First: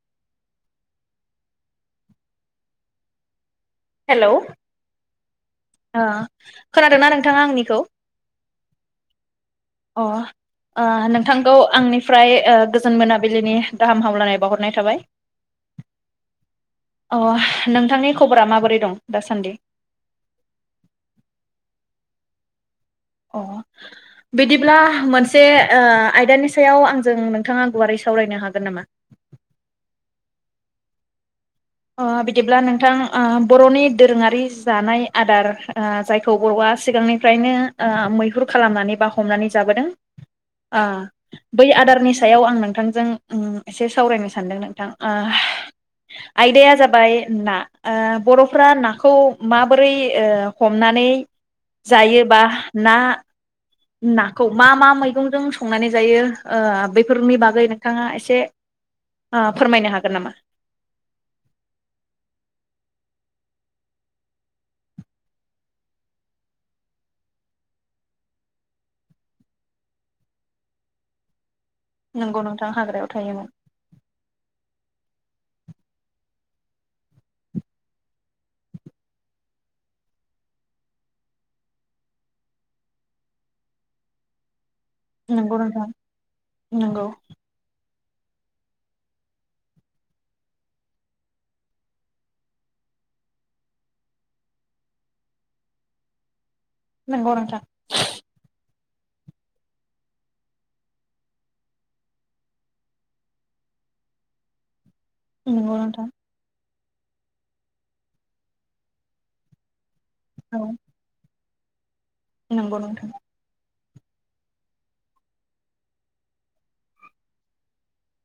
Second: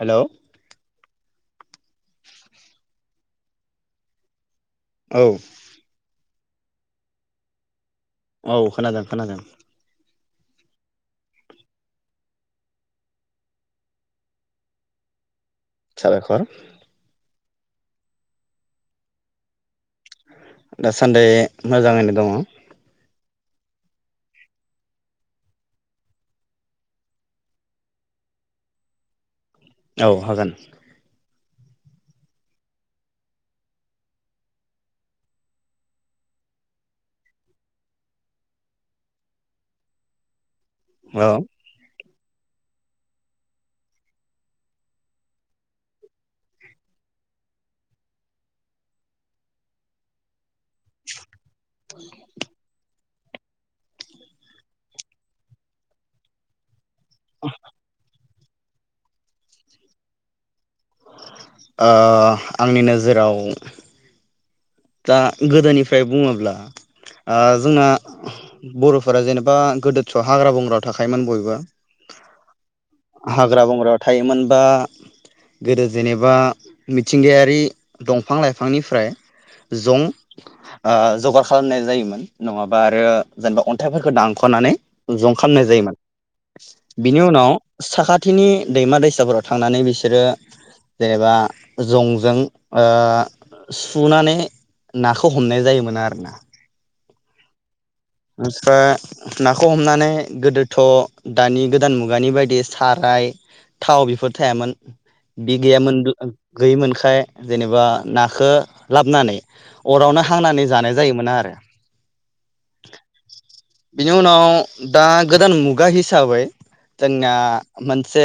Hello hello औ। ओ खोनादोंना नोंथाङा आंनिखौ? औ खोनादों खोनादों। अ ओ नोंथांखौ आंनिफ्राय गोजोन मोनाबिलिनि गाहाम हामलायनाय बावहरनाय थाबाय। साबायखर। अ नोंथांनि खबरा माबोर रै दं दासान्दि? दासान्दि मोजाङैनो दङ। अ बिदिब्ला मोनसे ओ आयदानि सायाव आंजों नोंथाङा गुवारै सावरायनो हागोन नामा? औ हागोन। ओ बिदिब्ला नोंथां ओ बर'नि दोरोङारि जानाय आदार ओ जायखौ बर'आ सिगांनिफ्रायनो ओ मैहुर खालामनानै बा हमनानै जाबोदों ओ औ ओ बै आदारनि सा सायाव आं नोंथांजों ओम एसे सावरायनो सानदों नोंथां ओ आयदाया जाबाय ना ओ बर'फ नाखौ माबोरै ओ हमनानै जायोबा ना नाखौ मा मा मैगंजों संनानै जायो ओ बै फोरनि बागै नोंथाङा एसे ओ फोरमायनो हागोन नामा? ओ आंनि नोजोराव दा गोदोनिफ्राय बुङोब्ला ओ जोंना बर'फोरा जेनेबा गोदोथ' हाग्रा बंग्रायाव थाखायोमोन बयबो नंगौ नोंथां हाग्रायाव थायोमोन हाग्रा बंग्रायाव थायोमोन बा गोदो जेनेबा मिथिंगायारि दंफां लाइफांनिफ्राय। जं ओ जगार खालामनाय जायोमोन नङाबा आरो जेनेबा अन्थाइफोरखौ दानख'नानै जं नंगौ खालामनाय नोंथां जायोमोन नंगौ बिनि उनाव। साखाथिनि दैमा दैसाफोराव थांनानै बिसोरो जेनेबा जंजों ओ सुनानै नाखौ हमनाय जायोमोन आरो ना। नोंगौ नोंथां। मानसिफ्रा नाखौ हमनानै गोदोथ' दानि गोदान मुगानि बायदि साराय थाव बेफोर थायामोन। बि नंगौ नोंथां गैयामोनब्ला गैयिमोनखाय जेनेबा नाखौ लाबोनानै अरावनो औ हांनानै जानाय जायोमोन आरो। नंगौ नोंथां बिनि उनाव दा गोदान मुगा हिसाबै जोंना मोनसे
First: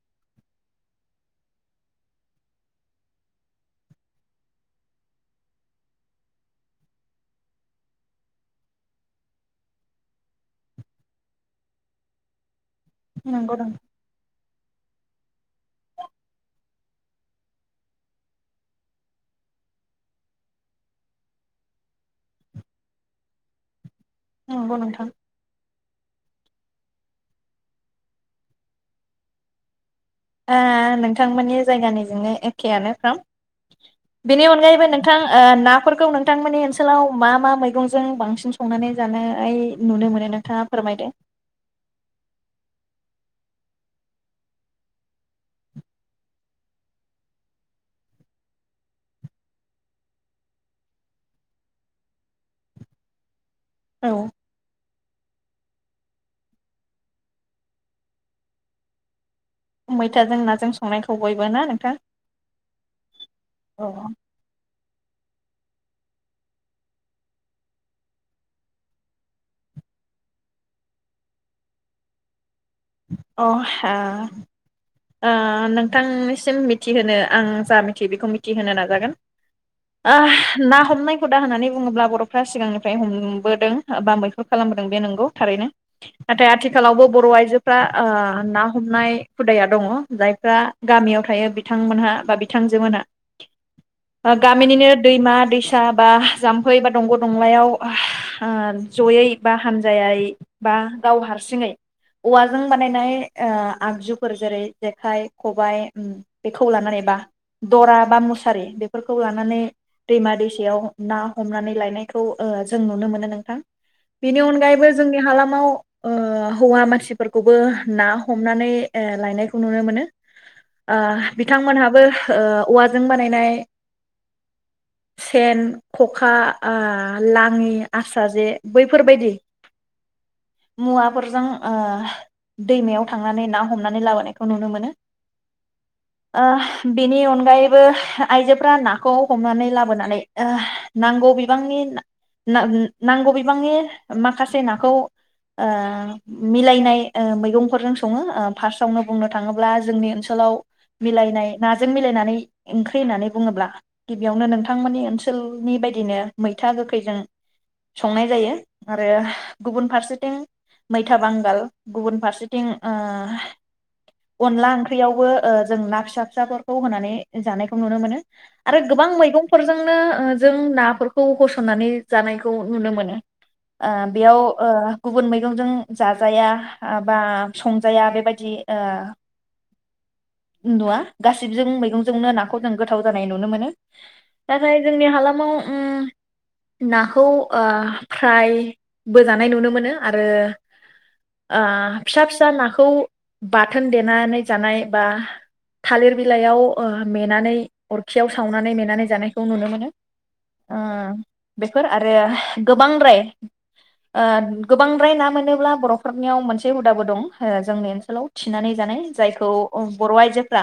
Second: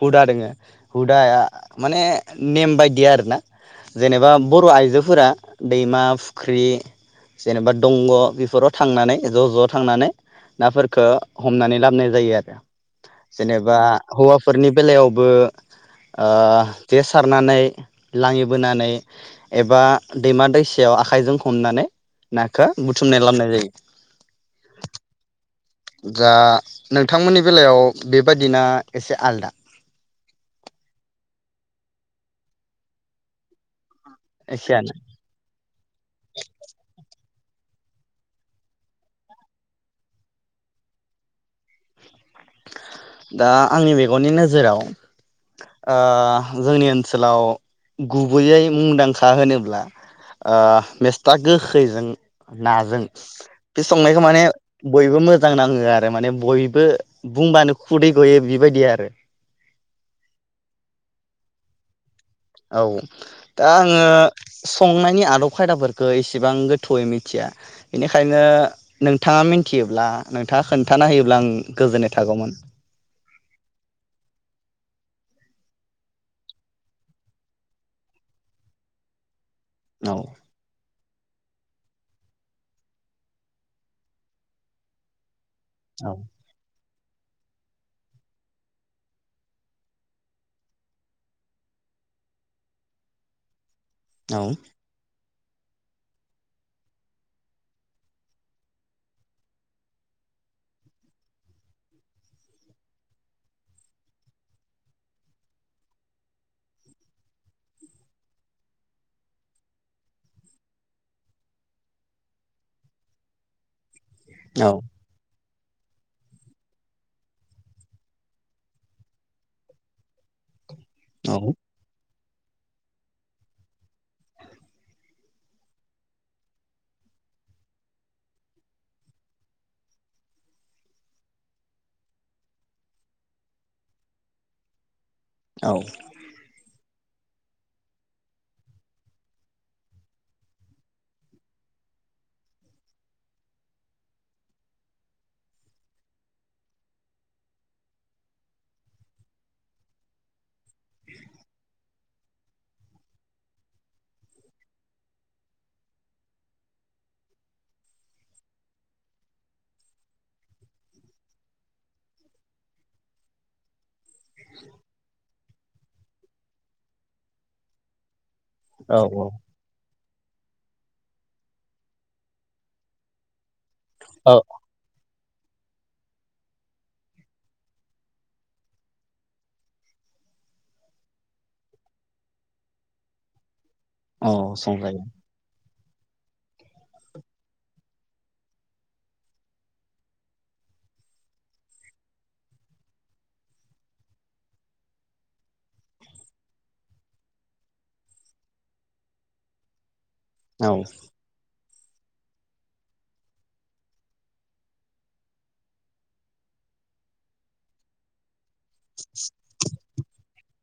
हुदा दङो हुदाया माने नेम बायदि आरोना जेनेबा बर' आइजोफोरा दैमा फुख्रि जेनेबा दंग' बेफोराव थांनानै ज' ज' थांनानै नाफोरखौ हमनानै लाबोनाय जायो आरो। नंगौ जेनेबा नोंथां हौवाफोर फोरनि बेलायावबो ओ जे सारनानै लाङिबोनानै एबा दैमा दैसायाव आखाइजों हमनानै नाखौ बुथुमना लाबनाय जायो। ‌ नंगौ नोंथां दा नोंथांमोननि बेलायाव बेबादिना एसे आलदा ओ नोंथांमोननि जायगानिजोंनो एखेआनो फ्राम बेनि अनगायैबो एखेयानो नोंथां ओ ना फोरखौ नोंथांमोननि ओनसोलाव मा मा मैगंजों बांसिन संनानै जानाय नुनो मोनो नोंथाङा फोरमायदो। दा आंनि मेगननि नोजोराव ओ जोंनि ओनसोलाव गुबैयै मुंदांखा होनोब्ला ओ मैस्था गोखैजों नाजों बे संनायखौ माने बयबो मोजां नाङो आरो माने बयबो बुंबानो खुदै गयो बेबायदि आरो। मैथाजों नाजों संनायखौ बयबो ना नोंथां? औ दा अ आङो संनायनि आदब खायदाफोरखौ इसेबां गोथौयै मिथिया बेनिखायनो नोंथाङा मिथियोब्ला नोंथाङा खोन्थाना होयोब्ला आं गोजोननाय थागौमोन। अ ओ। ओ नोंथांनिसिम मिथिहोनो आं जा मिथियो बेखौ मिथिहोनो नाजागोन। आ औ ना हमनाय हुदा होननानै बुङोब्ला बर'फ्रा सिगांनिफ्राय हमबोदों बा मैहुर खालामबोदों बे नंगौ। थारैनो औ नाथाय आथिखालाव आथिखालावबो बर' आइजोफ्रा ओ ना हमनाय हुदाया दङ जायफ्रा गामियाव थायो बिथांमोनहा बा बिथांजो मोनहा ओ औ गामिनिनो दैमा दैसा बा जाम्फै बा दंग' दंलायाव ओ जयै बा हानजायै बा गाव हारसिङै औवाजों बानायनाय आगजुफोरखौ जेरै जेखाइ खबाइ बेखौ लानानै बा दरा बा मुसारि बेफोरखौ लानानै दैमा दैसायाव ना हमनानै लायनायखौ ओ जों नुनो मोनो नोंथां। बेनि औ अनगायैबो जोंनि हालाम याव ओ हौवा मानसिफोरखौबो ना हमनानै ओ लायनायखौ नुनो मोनो। ओ औ बिथांमोनहाबो ओ औवाजों बानायनाय सेन, ख'खा, ओ लाङि आसा जे बैफोरबायदि मुवाफोरजों ओ दैमायाव थांनानै ना- हमनानै लाबोनायखौ नुनो मोनो। औ ओ बेनि अनगायैबो आइजोफ्रा नाखौ हमनानै लाबोनानै ओह नांगौ बिबांनि ना-ना-नांगौ बिबांनि माखासे नाखौ ओ मिलायनाय ओ मैगंफोरजों सङो। ओ फार्स्टआवनो बुंनो थाङोब्ला जोंनि ओनसोलाव मिलायनाय ना - जों मिलायनानै ओंख्रि होननानै बुङोब्ला गिबियावनो नोंथांमोननि ओनसोलनि बायदिनो मैथा गोखैजों संनाय जायो आरो गुबुन फारसेथिं मैथा बांगाल, गुबुन फारसेथिं ओह अनला ओंख्रियावबो ओ जों ना फिसा फिसाफोरखौ होनानै जानायखौ नुनो मोनो। आरो गोबां औ मैगंफोरजोंनो ओ जों नाफोरखौ होसननानै जानायखौ नुनो मोनो। ओ औ बेयाव ओ गुबुन मैगंजों जाजाया बा संजाया बेबायद- दि ओ नुवा गासिबजों मैगंजोंनो नाखौ जों गोथाव जानाय नुनो मोनो। औ नाथाय संजायो जोंनि हालामाव उम नाखौ ओ फ्राय बोजानाय नुनो मोनो आरो ओ फिसा फिसा नाखौ बाथोन देनानै जानाय बा थालिर बिलाइयाव ओ मेनानै अरखियाव सावनानै मेनानै जानायखौ नुनो मोनो। औ ओ बेफोर आरो गोबांद्राय ओ गोबांद्राय ना मोनोब्ला बर'फोरनियाव मोनसे हुदाबो दं जोंनि ओनसोलाव थिनानै जानाय जायखौ बर' आइजोफोरा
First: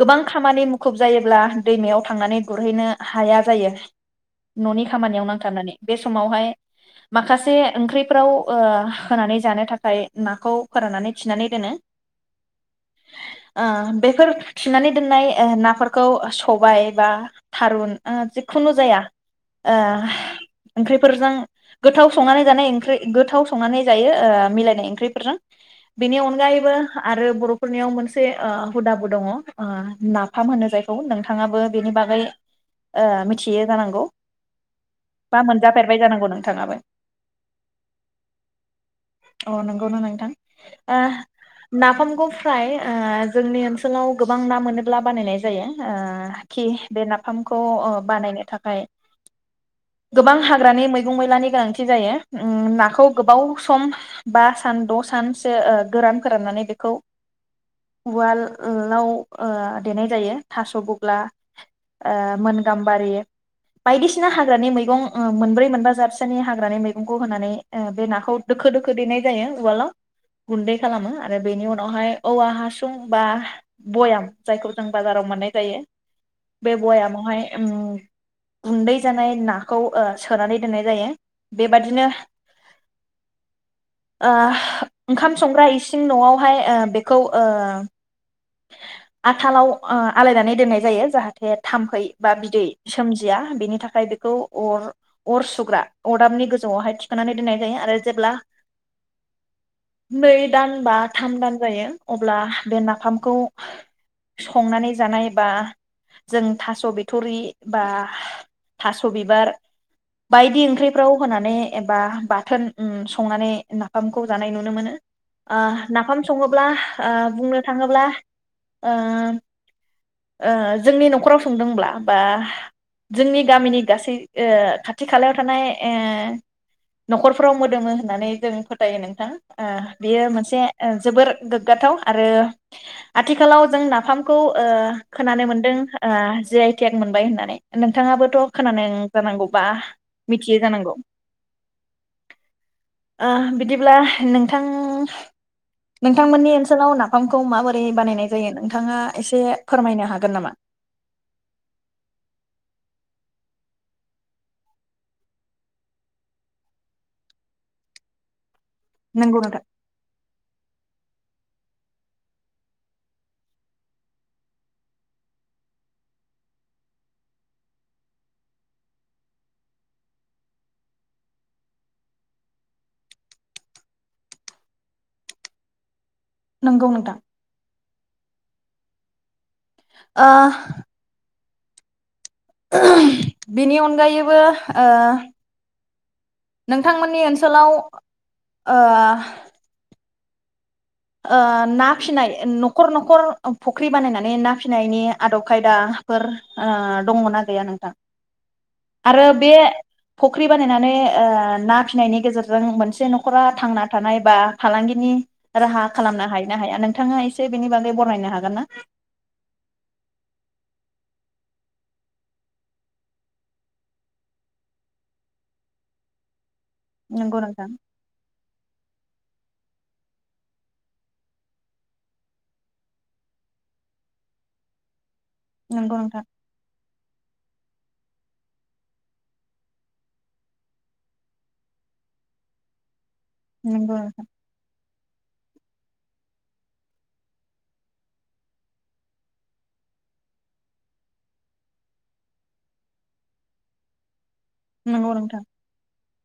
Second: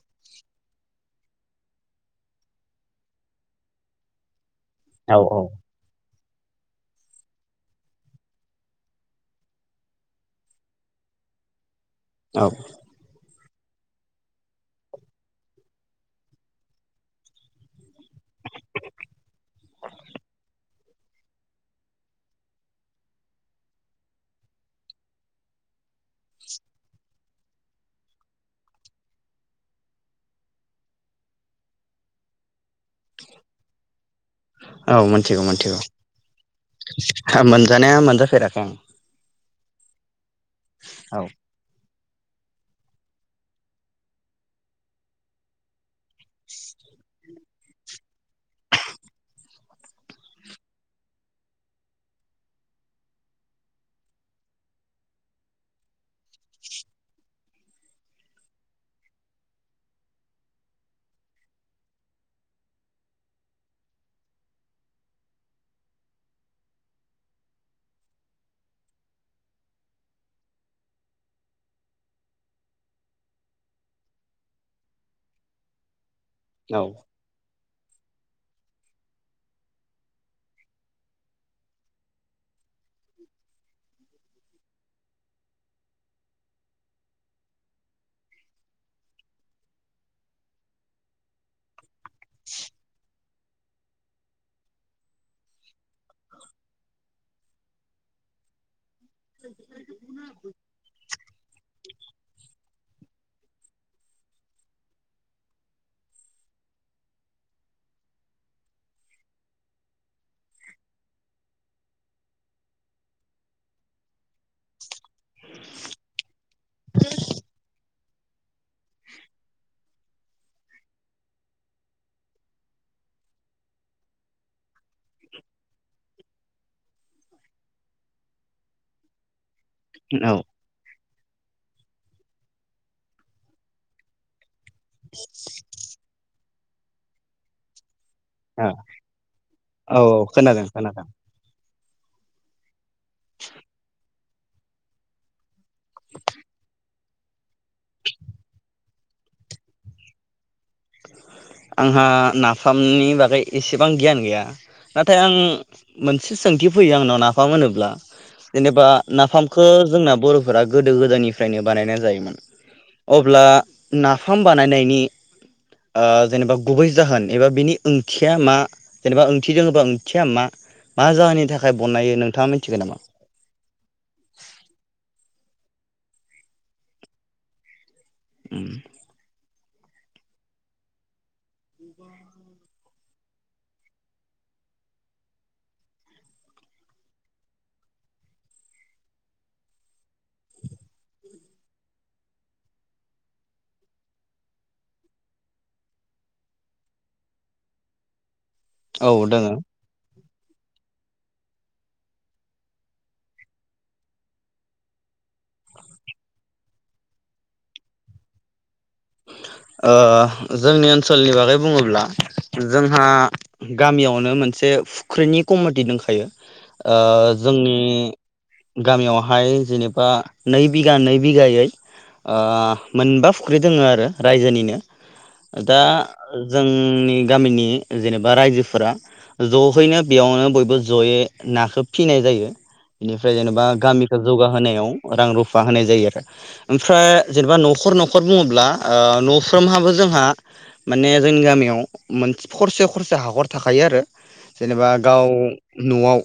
गोबां खामानि मु - मुखुब जायोब्ला दैमायाव थांनानै गुरहैनो हाया जायो। न'नि औ खामानियाव औ नांथाबनानै बे - समावहाय माखासे ओंख्रिफ्राव ओ होनानै जानो थाखाय नाखौ फोराननानै थिनानै दोनो। औ। ओ बेफोर थिनानै दोननाय ओ नाफोरखौ सबाय, बा थारुन ओ जिखुनु जाया ओह ओंख्रिफोरजों गोथाव संनानै जानाय ओंख्रै गोथाव संनानै जायो ओ मिलायना ओंख्रिफोरजों बेनि अन अनगायैबो आरो बर'फोरनियाव मोनसे ओ हुदाबो दङ ओ नाफाम होनो जायखौ नोंथाङाबो बेनि बागै ओ मिथियो जानांगौ औ बा मोनथिगौ मोनथिगौ मोनजाफेरबाय जानांगौ नोंथाङाबो मोनजानाया मोनजाफेराखै आं। अ नंगौना नोंथां। आ नाफामखौ फ्राय ओ जोंनि ओनसोलाव गोबां ना मोनोब्ला बानायनाय जायो। ओ खि बे नाफामखौ ओ बानायनो थाखाय गोबां हाग्रानि मैगं मैलानि गोनांथि जायो। ओ नाखौ गोबाव सम बा सान द' सानसो ओ गोरान फोराननानै बेखौ उवालाव ओ देनाय जायो। थास' बग्ला ओ मोन गाम्बारि बायदिसिना हाग्रानि मैगं ओ मोनब्रै मोनबा जादसोनि हाग्रानि मैगंखौ होनानै ओ बे नाखौ दोखो दोखो देनाय जायो उवालाव गुन्दै खालामो आरो बेनि उनावहाय औवा हासुं बा भयाम जायखौ जों बाजाराव मोननाय जायो बे औ औ बयामावहाय ओम गुन्दै जानाय नाखौ सोनानै दोननाय जायो बेबादिनो, [unintelligible] ओ ओंखाम, संग्रा इसिं नवावहाय बेखौ ओ आथालाव ओ आलायनानै दोननाय जायो जाहा थे थाम्फै बा बिदै सोमजि या बेनि थाखाय बेखौ अर अर सुग्रा अरदाबनि गोजौआवहाय थिखांनानै दोननाय जायो आरो जेब्ला, नै दान बा थाम दान जायो अब्ला बे नाफाम, खौ संनानै जानाय बा जों थास' बिथुरि बा थास' बिबार बायदि ओंख्रिफ्राव होनानै एबा बाथोन ओम संनानै नाफामखौ जानाय नुनो मोनो ओ नाफाम सङोब्ला ओ बुंनो थाङोब्ला, ओ ओ जोंनि न'खराव संदोंब्ला बा जोंनि गामिनि गासै ओ खाथि खालायाव थानाय ओ न'खरफोराव मोदोमो होननानै जों फोथायो नोंथां, ओ बेयो औ मोनसे ओ जोबोर गोग्ग गोग्गाथाव आरो आथिखालाव जों नाफामखौ, ओ खोनानो मोनदों ओ जे, तेक मोनबाय होननानै नोंथाङाबोथ' औ खोनानो जानांगौ बा औ मिथियो खोनादों जानांगौ, खोनादों ओ बिदिब्ला नोंथां नोंथांमोननि ओनसोलाव नाफामखौ माबो यै बानायनाय जायो नोंथाङा एसे फोरमायनो हागोन नामा? आंहा नाफामनि बागै एसेबां गियान गैया नाथाय आं मोनसे सोंथि फैयो आंनाव नाफाम होनोब्ला, जेनेबा नंगौ नोंथां। नाफामखौ जोंना बर'फोरा, गोदो गोदायनिफ्रायनो बानायनाय जायोमोन अब्ला नाफाम बानायनायनि ओ जेनेबा गुबै जाहोन एबा बिनि ओंथिया मा जेनेबा ओंथि दङोबा ओंथिया मा मा जाहोननि थाखाय बनायो नोंथाङा मिथिगोन नामा? नंगौ नोंथां, उम ओ बिनि अनगायैबो ओ नोंथांमोननि ओनसोलाव ओ ओ ना फिसिनाय न'खर न'खर फुख्रि बानायनानै ना फिसिनायनि आदब खायदाफोर ओ दङना गैया नोंथां, औ आरो बे दोङो फुख्रि बानायनानै ओ ना फिनायनि गेजेरजों मोनसे न'खरा थांना थानाय बा फालांगिनि, राहा खालामनो हायो ना हाया नोंथाङा एसे बेनि बागै बरनायनो हागोन ना? ओ जोंनि ओनसोलनि बागै बुङोब्ला जोंहा गामियावनो मोनसे फुख्रिनि कमिटि दंखायो, ओ नंगौ नोंथां जोंनि गामियावहाय जेनेबा नै बिगा नै बिघायै ओ मोनबा फुख्रि, दोङो आरो रायजोनिनो, दा नंगौ नोंथां जोंनि, जोंनि गामिनि जेनेबा रायजोफोरा जयैनो बेयावनो बयबो जयै नाखौ फिनाय जायो बेनिफ्राय जेनेबा नंगौ गामिखौ नोंथां जौगाहोनायाव रां रुफा होनाय जायो आरो ओमफ्राय जेन'बा न'खर न'खर बुङोब्ला न'फ्रोमहाबो जोंहा माने जोंनि गामियावसे खरसे खरसे हाखर थाखायो आरो जेनेबा नंगौ गाव नोंथां न'आव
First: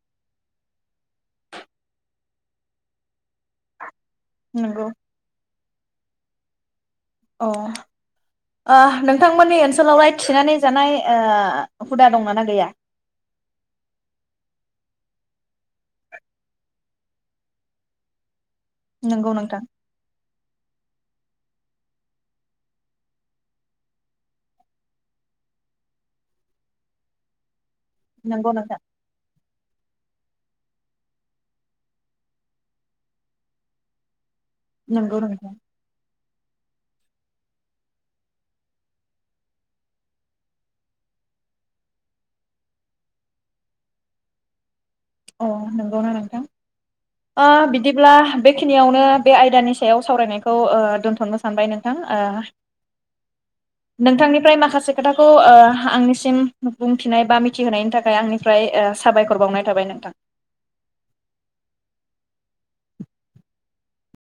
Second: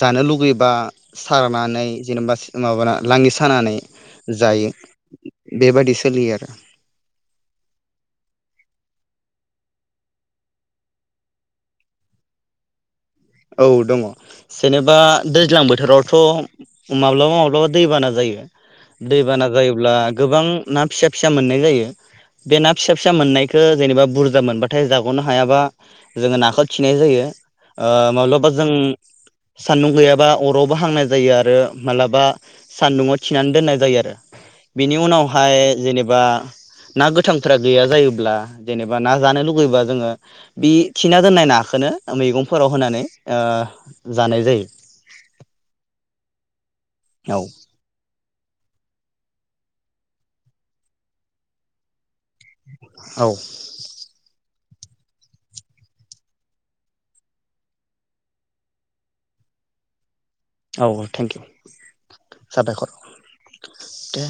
जानो लुबैबा सारनानै जेनेबा माबाना लां खानानै जायो नंगौ बेबायदि सोलियो आरो [inaudible] अ नोंथांमोननि ओनसोलावलाय थिनानै जानाय हुदा दङ ना गैया औ दङ जेनेबा दैज्लां बोथोरावथ' माब्लाबा माब्लाबा दैबाना जायो नंगौ दैबाना नोंथां जायोब्ला गोबां ना फिसा फिसा मोननाय जायो बे ना फिसा फिसा मोननायखौ जेनेबा बुरजा मोनबाथाय जाग'नो हायाबा जोङो नाखौ खिनाय जायो माब्लाबा नंगौ जों नोंथां सान्दुं गैयाबा अरावबो हांनाय जायो आरो माब्लाबा सान्दुंआव थिनानै दोननाय जायो आरो बिनि नंगौ नोंथां उनावहाय जेनेबा ना गोथांफोरा गैया जायोब्ला जेनेबा ना जानो लुगैबा जोङो बि थिना दोननाय नाखौ मैगंफोराव होनानै जानाय जायो अ नंगौना औ नोंथां बिदिब्ला बेखिनियावनो बे आयदानि सायाव सावरायनायखौ दोन्थ'नो सानबाय नोंथां औ नोंथांनिफ्राय माखासे माखासे खोथाखौ आंनिसिम बुंथिनाय बा मिथिहोनायनि थाखाय आंनिफ्राय साबायखर बावनाय थाबाय नों थां औ औ थेंकिउ साबायखर दे